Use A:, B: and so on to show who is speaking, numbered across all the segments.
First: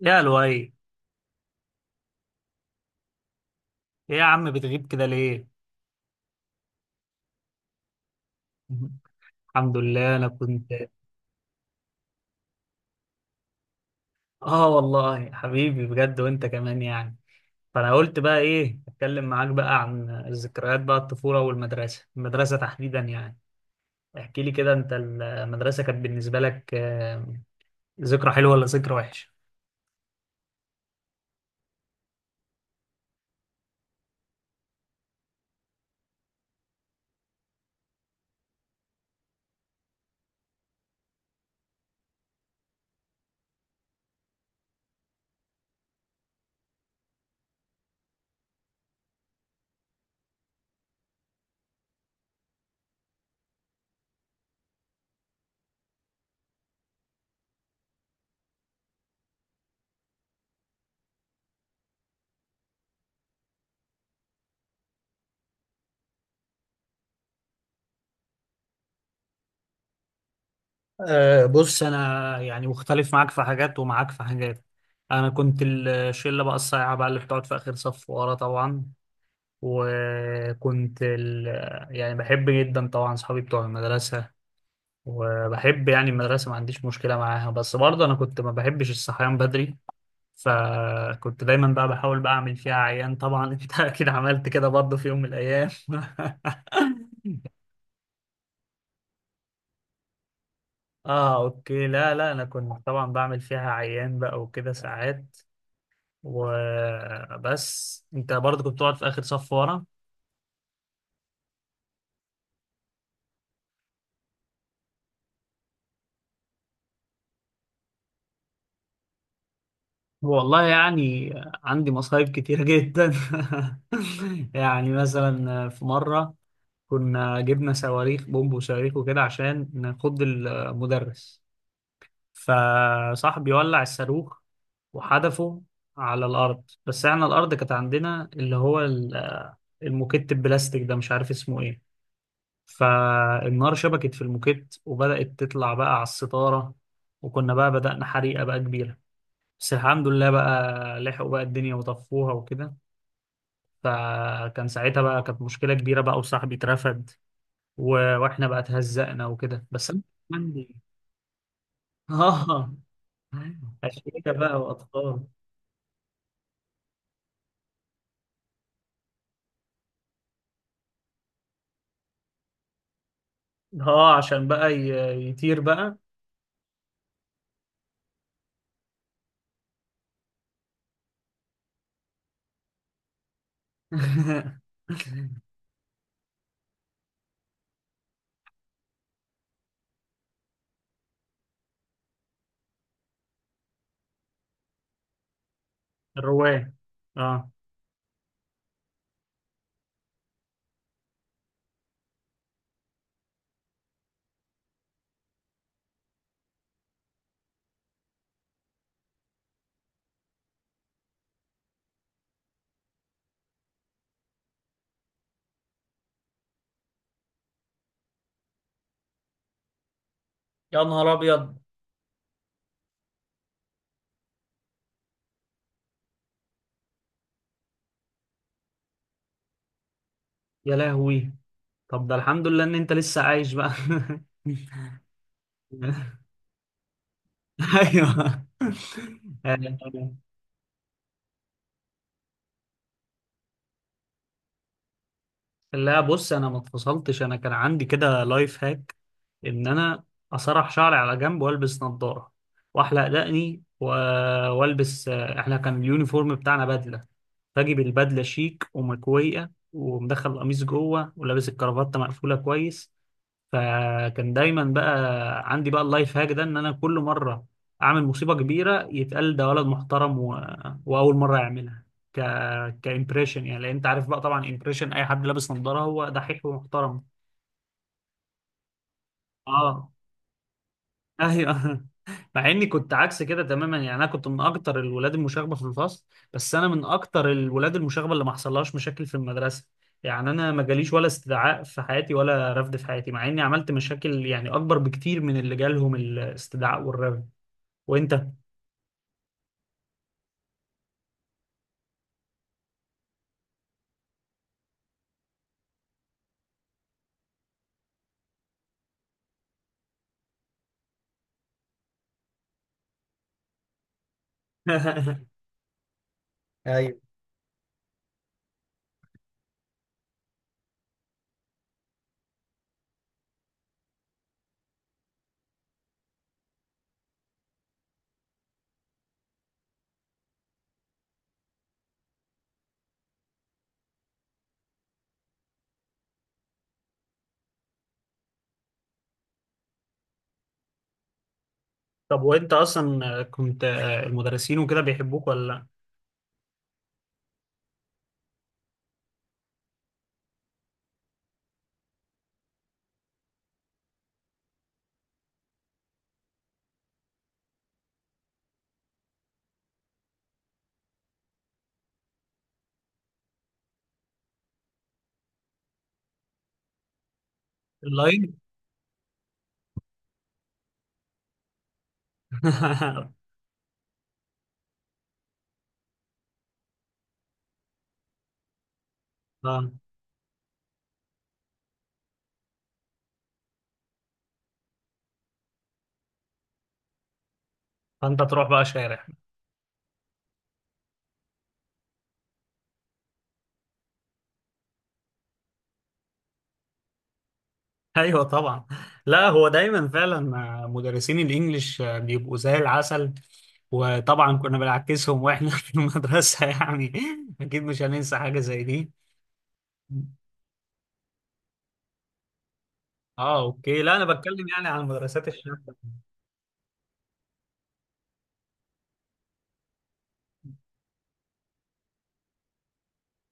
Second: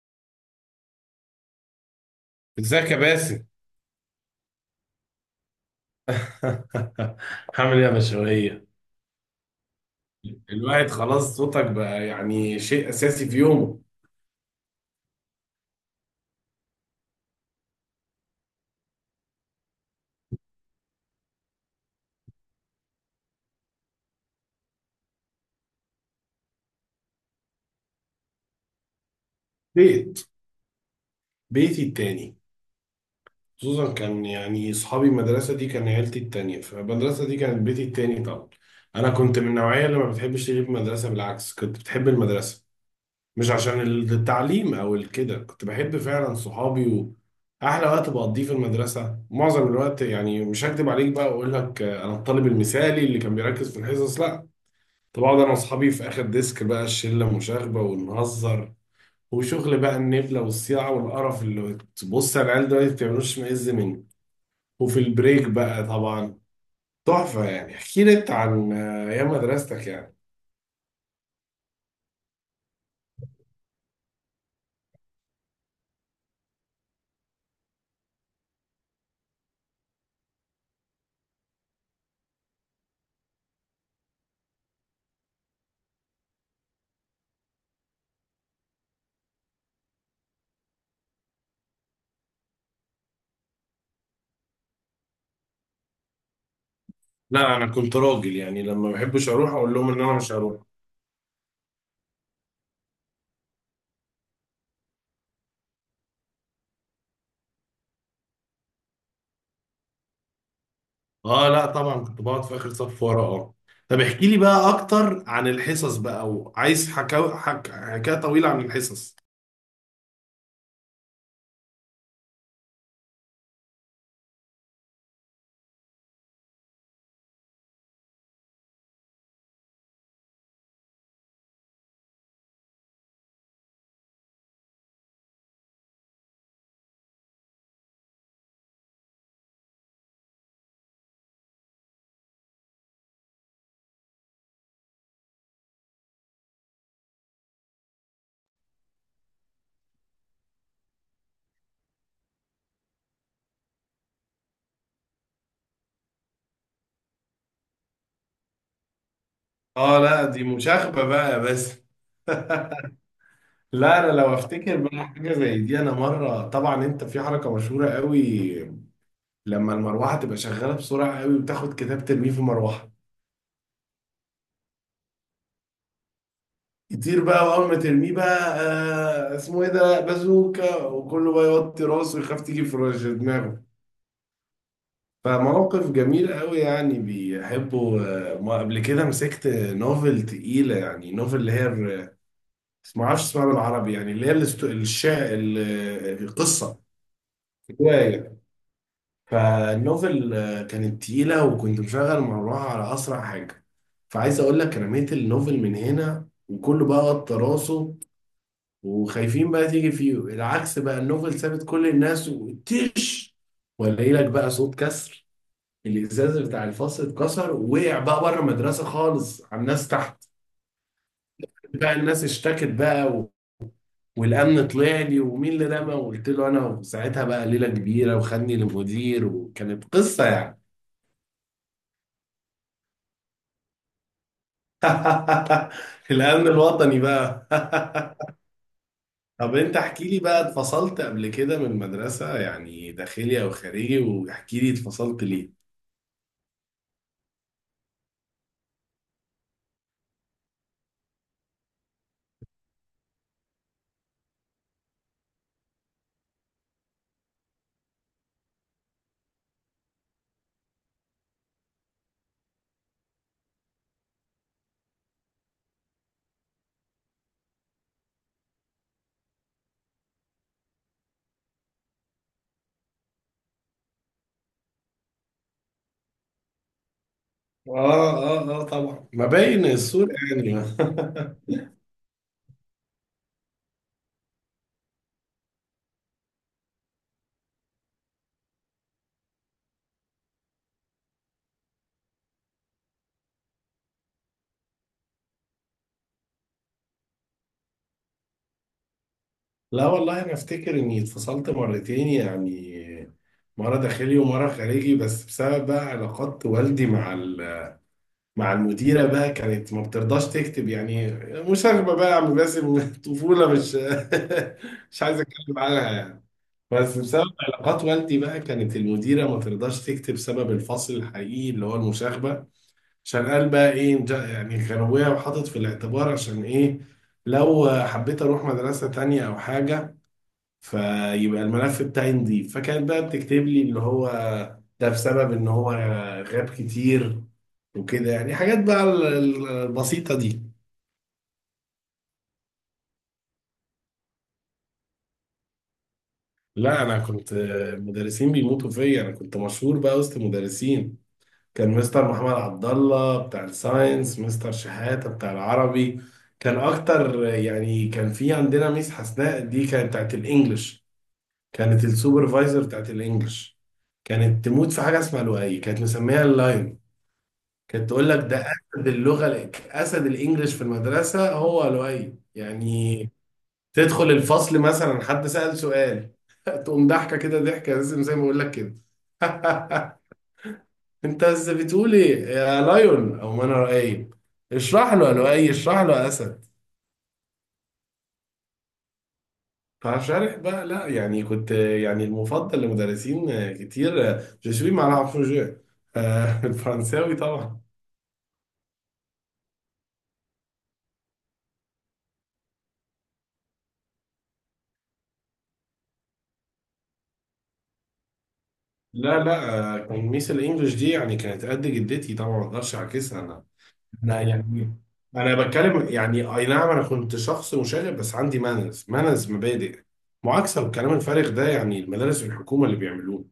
A: يا لؤي، ايه؟
B: ازيك يا باسم.
A: يا عم، بتغيب كده ليه؟
B: هعمل ايه يا مشوية؟
A: الحمد لله، انا
B: الواحد
A: كنت.
B: خلاص، صوتك بقى يعني شيء اساسي في يومه.
A: اه والله حبيبي، بجد، وانت كمان يعني. فانا قلت بقى ايه، اتكلم معاك بقى عن الذكريات بقى، الطفوله والمدرسه، المدرسه تحديدا يعني. احكي لي كده، انت المدرسه كانت بالنسبه لك ذكرى حلوه ولا ذكرى وحشه؟
B: بيت، بيتي التاني. خصوصا كان يعني اصحابي، المدرسه دي كان عيلتي التانيه، فالمدرسه دي كانت بيتي التاني طبعا. انا كنت من النوعيه اللي ما بتحبش تغيب مدرسه، بالعكس كنت بتحب المدرسه، مش عشان التعليم او الكده، كنت بحب فعلا صحابي واحلى وقت بقضيه في المدرسه معظم الوقت. يعني مش هكدب عليك بقى واقول لك انا الطالب المثالي اللي كان بيركز في الحصص، لا. طب اقعد انا واصحابي في اخر ديسك بقى، الشله مشاغبه ونهزر وشغل بقى، النبله والصياعه والقرف اللي تبص على العيال دلوقتي ما بتعملوش معز منه. وفي البريك بقى طبعا تحفه. يعني احكي لي انت عن ايام مدرستك يعني.
A: أه، بص، انا يعني مختلف معاك في حاجات ومعاك في حاجات. انا كنت الشله بقى الصايعه بقى اللي بتقعد في اخر صف ورا طبعا. وكنت ال... يعني بحب جدا طبعا صحابي بتوع المدرسة، وبحب يعني المدرسة، ما عنديش مشكلة معاها. بس برضه أنا كنت ما بحبش الصحيان بدري، فكنت دايما بقى بحاول بقى أعمل فيها عيان طبعا. أنت أكيد عملت كده برضه في يوم من الأيام.
B: لا انا كنت راجل يعني، لما ما بحبش اروح اقول لهم ان انا مش هروح.
A: اه اوكي، لا لا، انا كنت طبعا بعمل فيها عيان بقى وكده ساعات. وبس انت برضه كنت بتقعد في اخر صف ورا.
B: اه، لا طبعا كنت بقعد في اخر صف ورا، اه. طب احكي لي بقى اكتر عن الحصص بقى، وعايز حكاوي حكايه طويله عن الحصص.
A: والله يعني عندي مصايب كتيرة جدا. يعني مثلا في مرة كنا جبنا صواريخ بومب وصواريخ وكده عشان نخض المدرس، فصاحبي ولع الصاروخ وحدفه على الأرض. بس احنا الأرض كانت عندنا اللي هو الموكيت البلاستيك ده، مش عارف اسمه ايه. فالنار شبكت في الموكيت وبدأت تطلع بقى على الستارة، وكنا بقى بدأنا حريقة بقى كبيرة. بس الحمد لله بقى لحقوا بقى الدنيا وطفوها وكده. فكان ساعتها بقى كانت مشكلة كبيرة بقى وصاحبي اترفد. و... واحنا بقى اتهزقنا وكده. بس
B: اه
A: أنا
B: لا،
A: كان
B: دي
A: عندي
B: مشاغبه بقى بس.
A: اه
B: لا انا
A: أشركة
B: لو
A: بقى
B: افتكر بقى
A: وأطفال.
B: حاجه زي دي، انا مره، طبعا انت في حركه مشهوره قوي: لما المروحه تبقى شغاله بسرعه قوي وتاخد كتاب ترميه في مروحه
A: اه عشان بقى يطير بقى.
B: يطير بقى. واول ما ترميه بقى، اسمه ايه ده، بازوكا، وكله بقى يوطي راسه ويخاف تيجي في رش دماغه. فموقف جميل قوي يعني، بيحبه. ما قبل كده مسكت نوفل تقيله، يعني نوفل اللي هي ما اعرفش اسمها بالعربي، يعني اللي هي
A: الرواية.
B: القصه،
A: اه.
B: روايه. فالنوفل كانت تقيلة، وكنت مشغل مروحة على أسرع حاجة. فعايز أقول لك، أنا رميت النوفل من هنا وكله بقى قط راسه وخايفين بقى تيجي فيه. العكس بقى، النوفل سابت كل الناس وتش، ولاقي لك بقى صوت كسر الإزاز بتاع الفصل اتكسر ووقع بقى بره المدرسة خالص على الناس تحت.
A: يا نهار ابيض.
B: بقى الناس اشتكت بقى والأمن طلع لي ومين اللي رمى، وقلت له أنا. وساعتها بقى ليلة كبيرة، وخدني للمدير، وكانت قصة يعني.
A: يا لهوي، طب ده الحمد لله ان انت لسه عايش بقى.
B: الأمن الوطني بقى.
A: ايوه.
B: طب أنت احكي
A: آه،
B: لي بقى، اتفصلت قبل كده من المدرسة يعني، داخلي أو خارجي، واحكي لي اتفصلت ليه.
A: لا بص، انا ما اتفصلتش. انا كان عندي كده لايف هاك ان انا اسرح شعري على جنب والبس نظارة واحلق دقني والبس، احنا كان اليونيفورم بتاعنا بدلة، فاجيب البدلة شيك ومكوية ومدخل القميص جوه ولابس الكرافتة مقفولة كويس. فكان دايما بقى عندي بقى اللايف هاك ده، ان انا كل مره اعمل مصيبه كبيره يتقال ده ولد محترم، واول مره يعملها ك كامبريشن يعني، لان انت عارف بقى طبعا امبريشن اي حد لابس نظاره هو دحيح ومحترم.
B: آه آه آه، طبعا ما باين
A: اه
B: الصورة يعني.
A: ايوه. مع اني كنت عكس كده تماما يعني. انا كنت من اكتر الولاد المشاغبه في الفصل، بس انا من اكتر الولاد المشاغبه اللي ما حصلهاش مشاكل في المدرسه. يعني انا ما جاليش ولا استدعاء في حياتي ولا رفض في حياتي، مع اني عملت مشاكل يعني اكبر بكتير من اللي جالهم الاستدعاء والرفض. وانت؟
B: لا والله أنا أفتكر إني اتفصلت مرتين يعني، مرة داخلي ومرة خارجي، بس بسبب بقى علاقات والدي مع مع المديرة بقى، كانت ما بترضاش تكتب يعني مشاغبة بقى يا عم باسم. طفولة، مش مش عايز أتكلم عنها يعني. بس
A: ايوه.
B: بسبب علاقات والدي بقى، كانت المديرة ما ترضاش تكتب سبب الفصل الحقيقي اللي هو المشاغبة، عشان قال بقى ايه، يعني غروية، وحاطط في الاعتبار عشان ايه لو حبيت اروح مدرسة تانية او حاجة، فيبقى الملف بتاعي نضيف. فكانت بقى بتكتب لي اللي هو ده بسبب ان هو غاب كتير وكده. يعني حاجات بقى البسيطة دي.
A: طب وانت اصلا كنت المدرسين وكده بيحبوك ولا لا؟
B: لا انا كنت، مدرسين بيموتوا فيا، انا كنت مشهور بقى وسط مدرسين. كان مستر محمد عبد الله بتاع الساينس، مستر شحاتة بتاع العربي كان اكتر يعني. كان في عندنا ميس حسناء، دي كانت بتاعت الانجليش، كانت السوبرفايزر بتاعت الانجليش، كانت تموت في حاجه اسمها لؤي، كانت مسميها اللاين. كانت تقول لك ده
A: اللاين.
B: اسد اللغه، اسد الانجليش في المدرسه هو لؤي يعني. تدخل الفصل مثلا، حد سأل سؤال، تقوم ضحكه كده، ضحكه لازم زي ما بقول لك كده.
A: اه،
B: انت بس بتقول ايه يا لايون، او ما انا رأيب، اشرح له يا لؤي، اشرح له يا اسد.
A: فانت تروح بقى شارع.
B: فشارح بقى. لا يعني كنت يعني المفضل لمدرسين كتير، جو سوي مع العفو جو. الفرنساوي طبعا.
A: ايوه طبعا. لا هو دايما فعلا مدرسين الانجليش بيبقوا زي العسل. وطبعا كنا بنعكسهم واحنا في المدرسه يعني. اكيد مش هننسى حاجه زي دي.
B: لا لا، كان ميس الانجليش دي يعني كانت قد جدتي طبعا، ما اقدرش اعكسها
A: اه
B: انا.
A: اوكي، لا انا
B: انا
A: بتكلم يعني
B: يعني،
A: عن المدرسات
B: انا
A: الشاذة.
B: بتكلم يعني، اي نعم انا كنت شخص مشاغب، بس عندي مانز مبادئ. معاكسه والكلام الفارغ ده يعني المدارس الحكومه اللي بيعملوه.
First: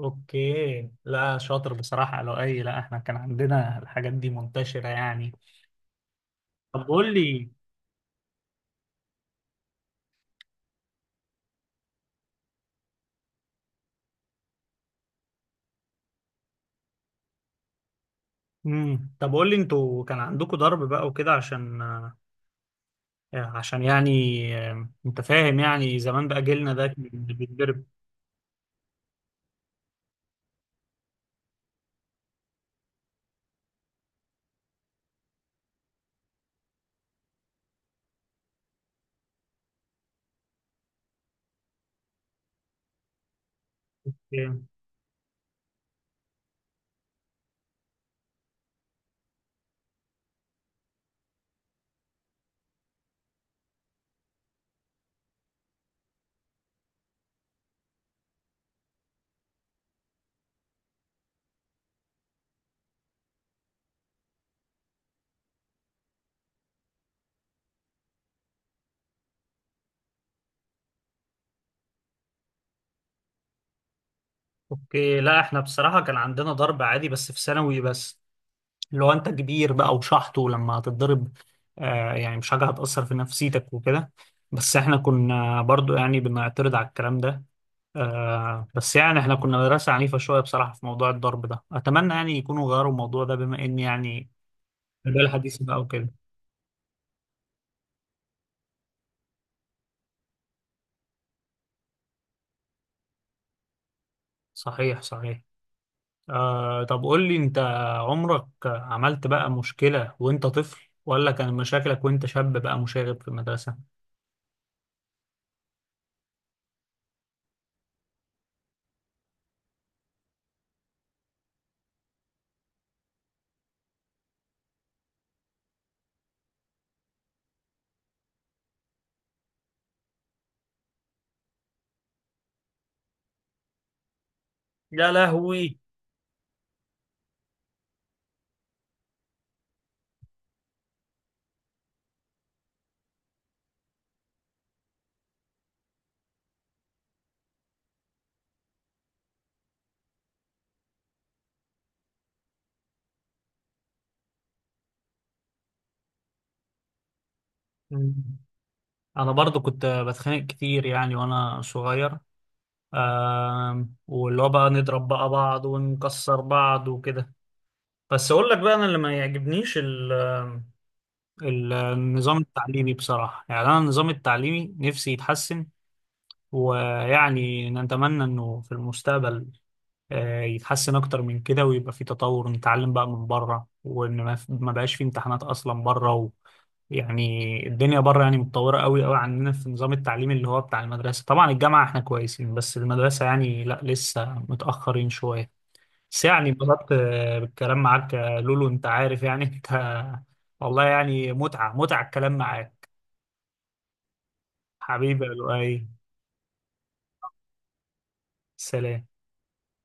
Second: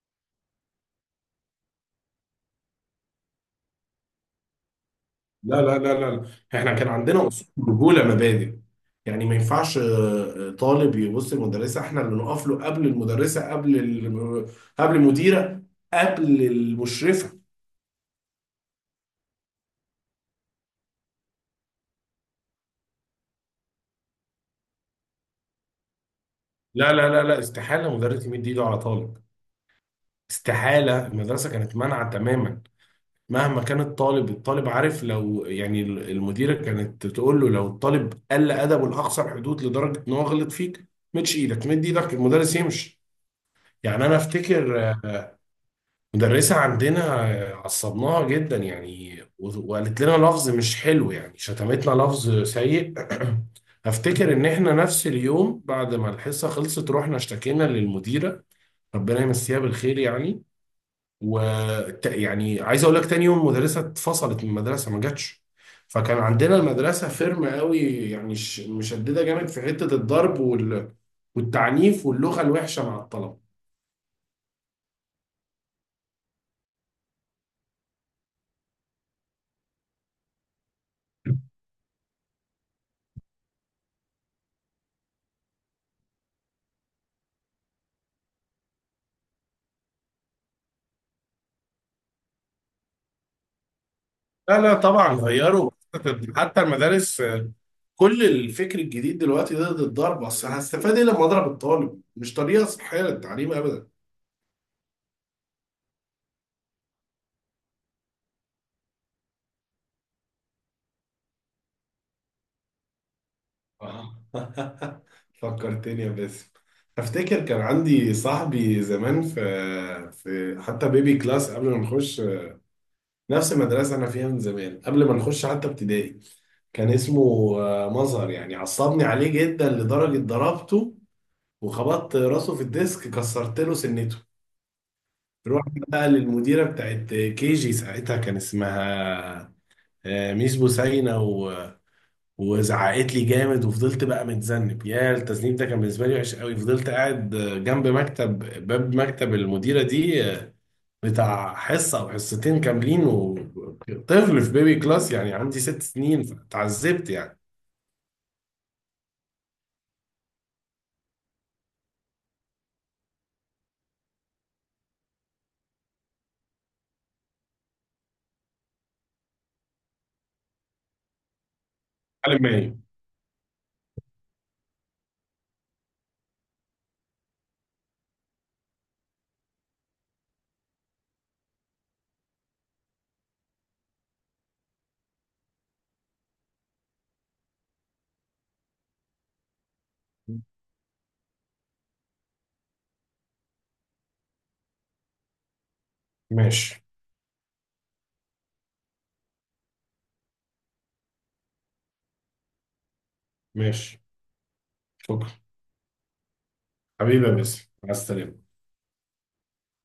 A: اوكي، لا شاطر بصراحه. لو اي، لا احنا كان عندنا الحاجات دي منتشره يعني.
B: لا لا لا لا، احنا
A: طب
B: كان
A: قول
B: عندنا اصول،
A: لي.
B: رجوله، مبادئ. يعني ما ينفعش طالب يبص للمدرسه، احنا اللي نقف له قبل المدرسه، قبل قبل المديره، قبل المشرفه.
A: طب قول لي، انتوا كان عندكم ضرب بقى وكده عشان عشان يعني انت فاهم، يعني زمان بقى جيلنا ده
B: لا
A: كان
B: لا لا لا،
A: بيتضرب.
B: استحاله مدرس يمد ايده على طالب، استحاله، المدرسه كانت مانعه تماما. مهما كان الطالب، الطالب عارف، لو يعني المديره كانت تقول له، لو الطالب قل ادبه لاقصى الحدود لدرجه ان هو غلط فيك، مدش ايدك، مد ايدك المدرس يمشي. يعني انا افتكر مدرسة عندنا عصبناها جدا يعني، وقالت لنا لفظ مش حلو، يعني شتمتنا لفظ سيء. افتكر ان احنا نفس اليوم بعد ما الحصة خلصت رحنا اشتكينا للمديرة، ربنا يمسيها بالخير يعني، و يعني عايز اقول لك، تاني يوم المدرسة اتفصلت من المدرسة، ما جاتش. فكان عندنا المدرسة فيرم قوي، يعني مشددة جامد في حتة الضرب والتعنيف واللغة الوحشة مع الطلبة.
A: اوكي، لا احنا بصراحة كان عندنا ضرب عادي بس في ثانوي بس، اللي هو انت كبير بقى وشحط، ولما هتتضرب آه يعني مش حاجة هتأثر في نفسيتك وكده. بس احنا كنا برضو يعني بنعترض على الكلام ده. آه بس يعني احنا كنا مدرسة عنيفة شوية بصراحة في موضوع الضرب ده، اتمنى يعني يكونوا غيروا الموضوع ده بما ان يعني
B: لا لا طبعا
A: البيئة الحديثة
B: غيروا،
A: بقى وكده.
B: حتى المدارس، كل الفكر الجديد دلوقتي ده ضد الضرب. اصل هستفاد ايه لما اضرب الطالب؟ مش طريقه صحيه للتعليم ابدا.
A: صحيح صحيح. آه طب قول لي انت، عمرك عملت بقى مشكلة وانت طفل، ولا كان مشاكلك وانت شاب بقى مشاغب في المدرسة؟
B: آه. فكرتني يا باسم، افتكر كان عندي صاحبي زمان في، في حتى بيبي كلاس، قبل ما نخش، نفس المدرسه انا فيها من زمان، قبل ما نخش حتى ابتدائي. كان اسمه مظهر. يعني عصبني عليه جدا لدرجه ضربته وخبطت راسه في الديسك، كسرت له سنته.
A: يا
B: رحت
A: لهوي.
B: بقى للمديره بتاعت KG، ساعتها كان اسمها ميس بوسينا، وزعقت لي جامد، وفضلت بقى متذنب. يا التذنيب ده كان بالنسبه لي وحش قوي، فضلت قاعد جنب مكتب، باب مكتب المديره دي بتاع حصه او حصتين كاملين، وطفل في بيبي كلاس يعني عندي 6 سنين، فتعذبت يعني.
A: مم. انا برضو كنت بتخانق كتير يعني وانا صغير، واللي هو بقى نضرب بقى بعض ونكسر بعض وكده. بس اقول لك بقى، انا اللي ما يعجبنيش النظام
B: على ماشي.
A: التعليمي بصراحة. يعني انا النظام التعليمي نفسي يتحسن، ويعني نتمنى انه في المستقبل يتحسن اكتر من كده، ويبقى في تطور، نتعلم بقى من بره وان ما بقاش في امتحانات اصلا بره. يعني الدنيا بره يعني متطورة قوي قوي عننا في نظام التعليم، اللي هو بتاع المدرسة طبعا. الجامعة احنا كويسين بس المدرسة يعني لا، لسه متأخرين شوية. بس يعني
B: ماشي.
A: انبسطت بالكلام معاك يا لولو، انت عارف يعني. انت والله يعني متعة متعة الكلام معاك،
B: ماشي.
A: حبيبي
B: شكرا.
A: يا لؤي.
B: حبيبي يا باسم، مع السلامه.
A: سلام.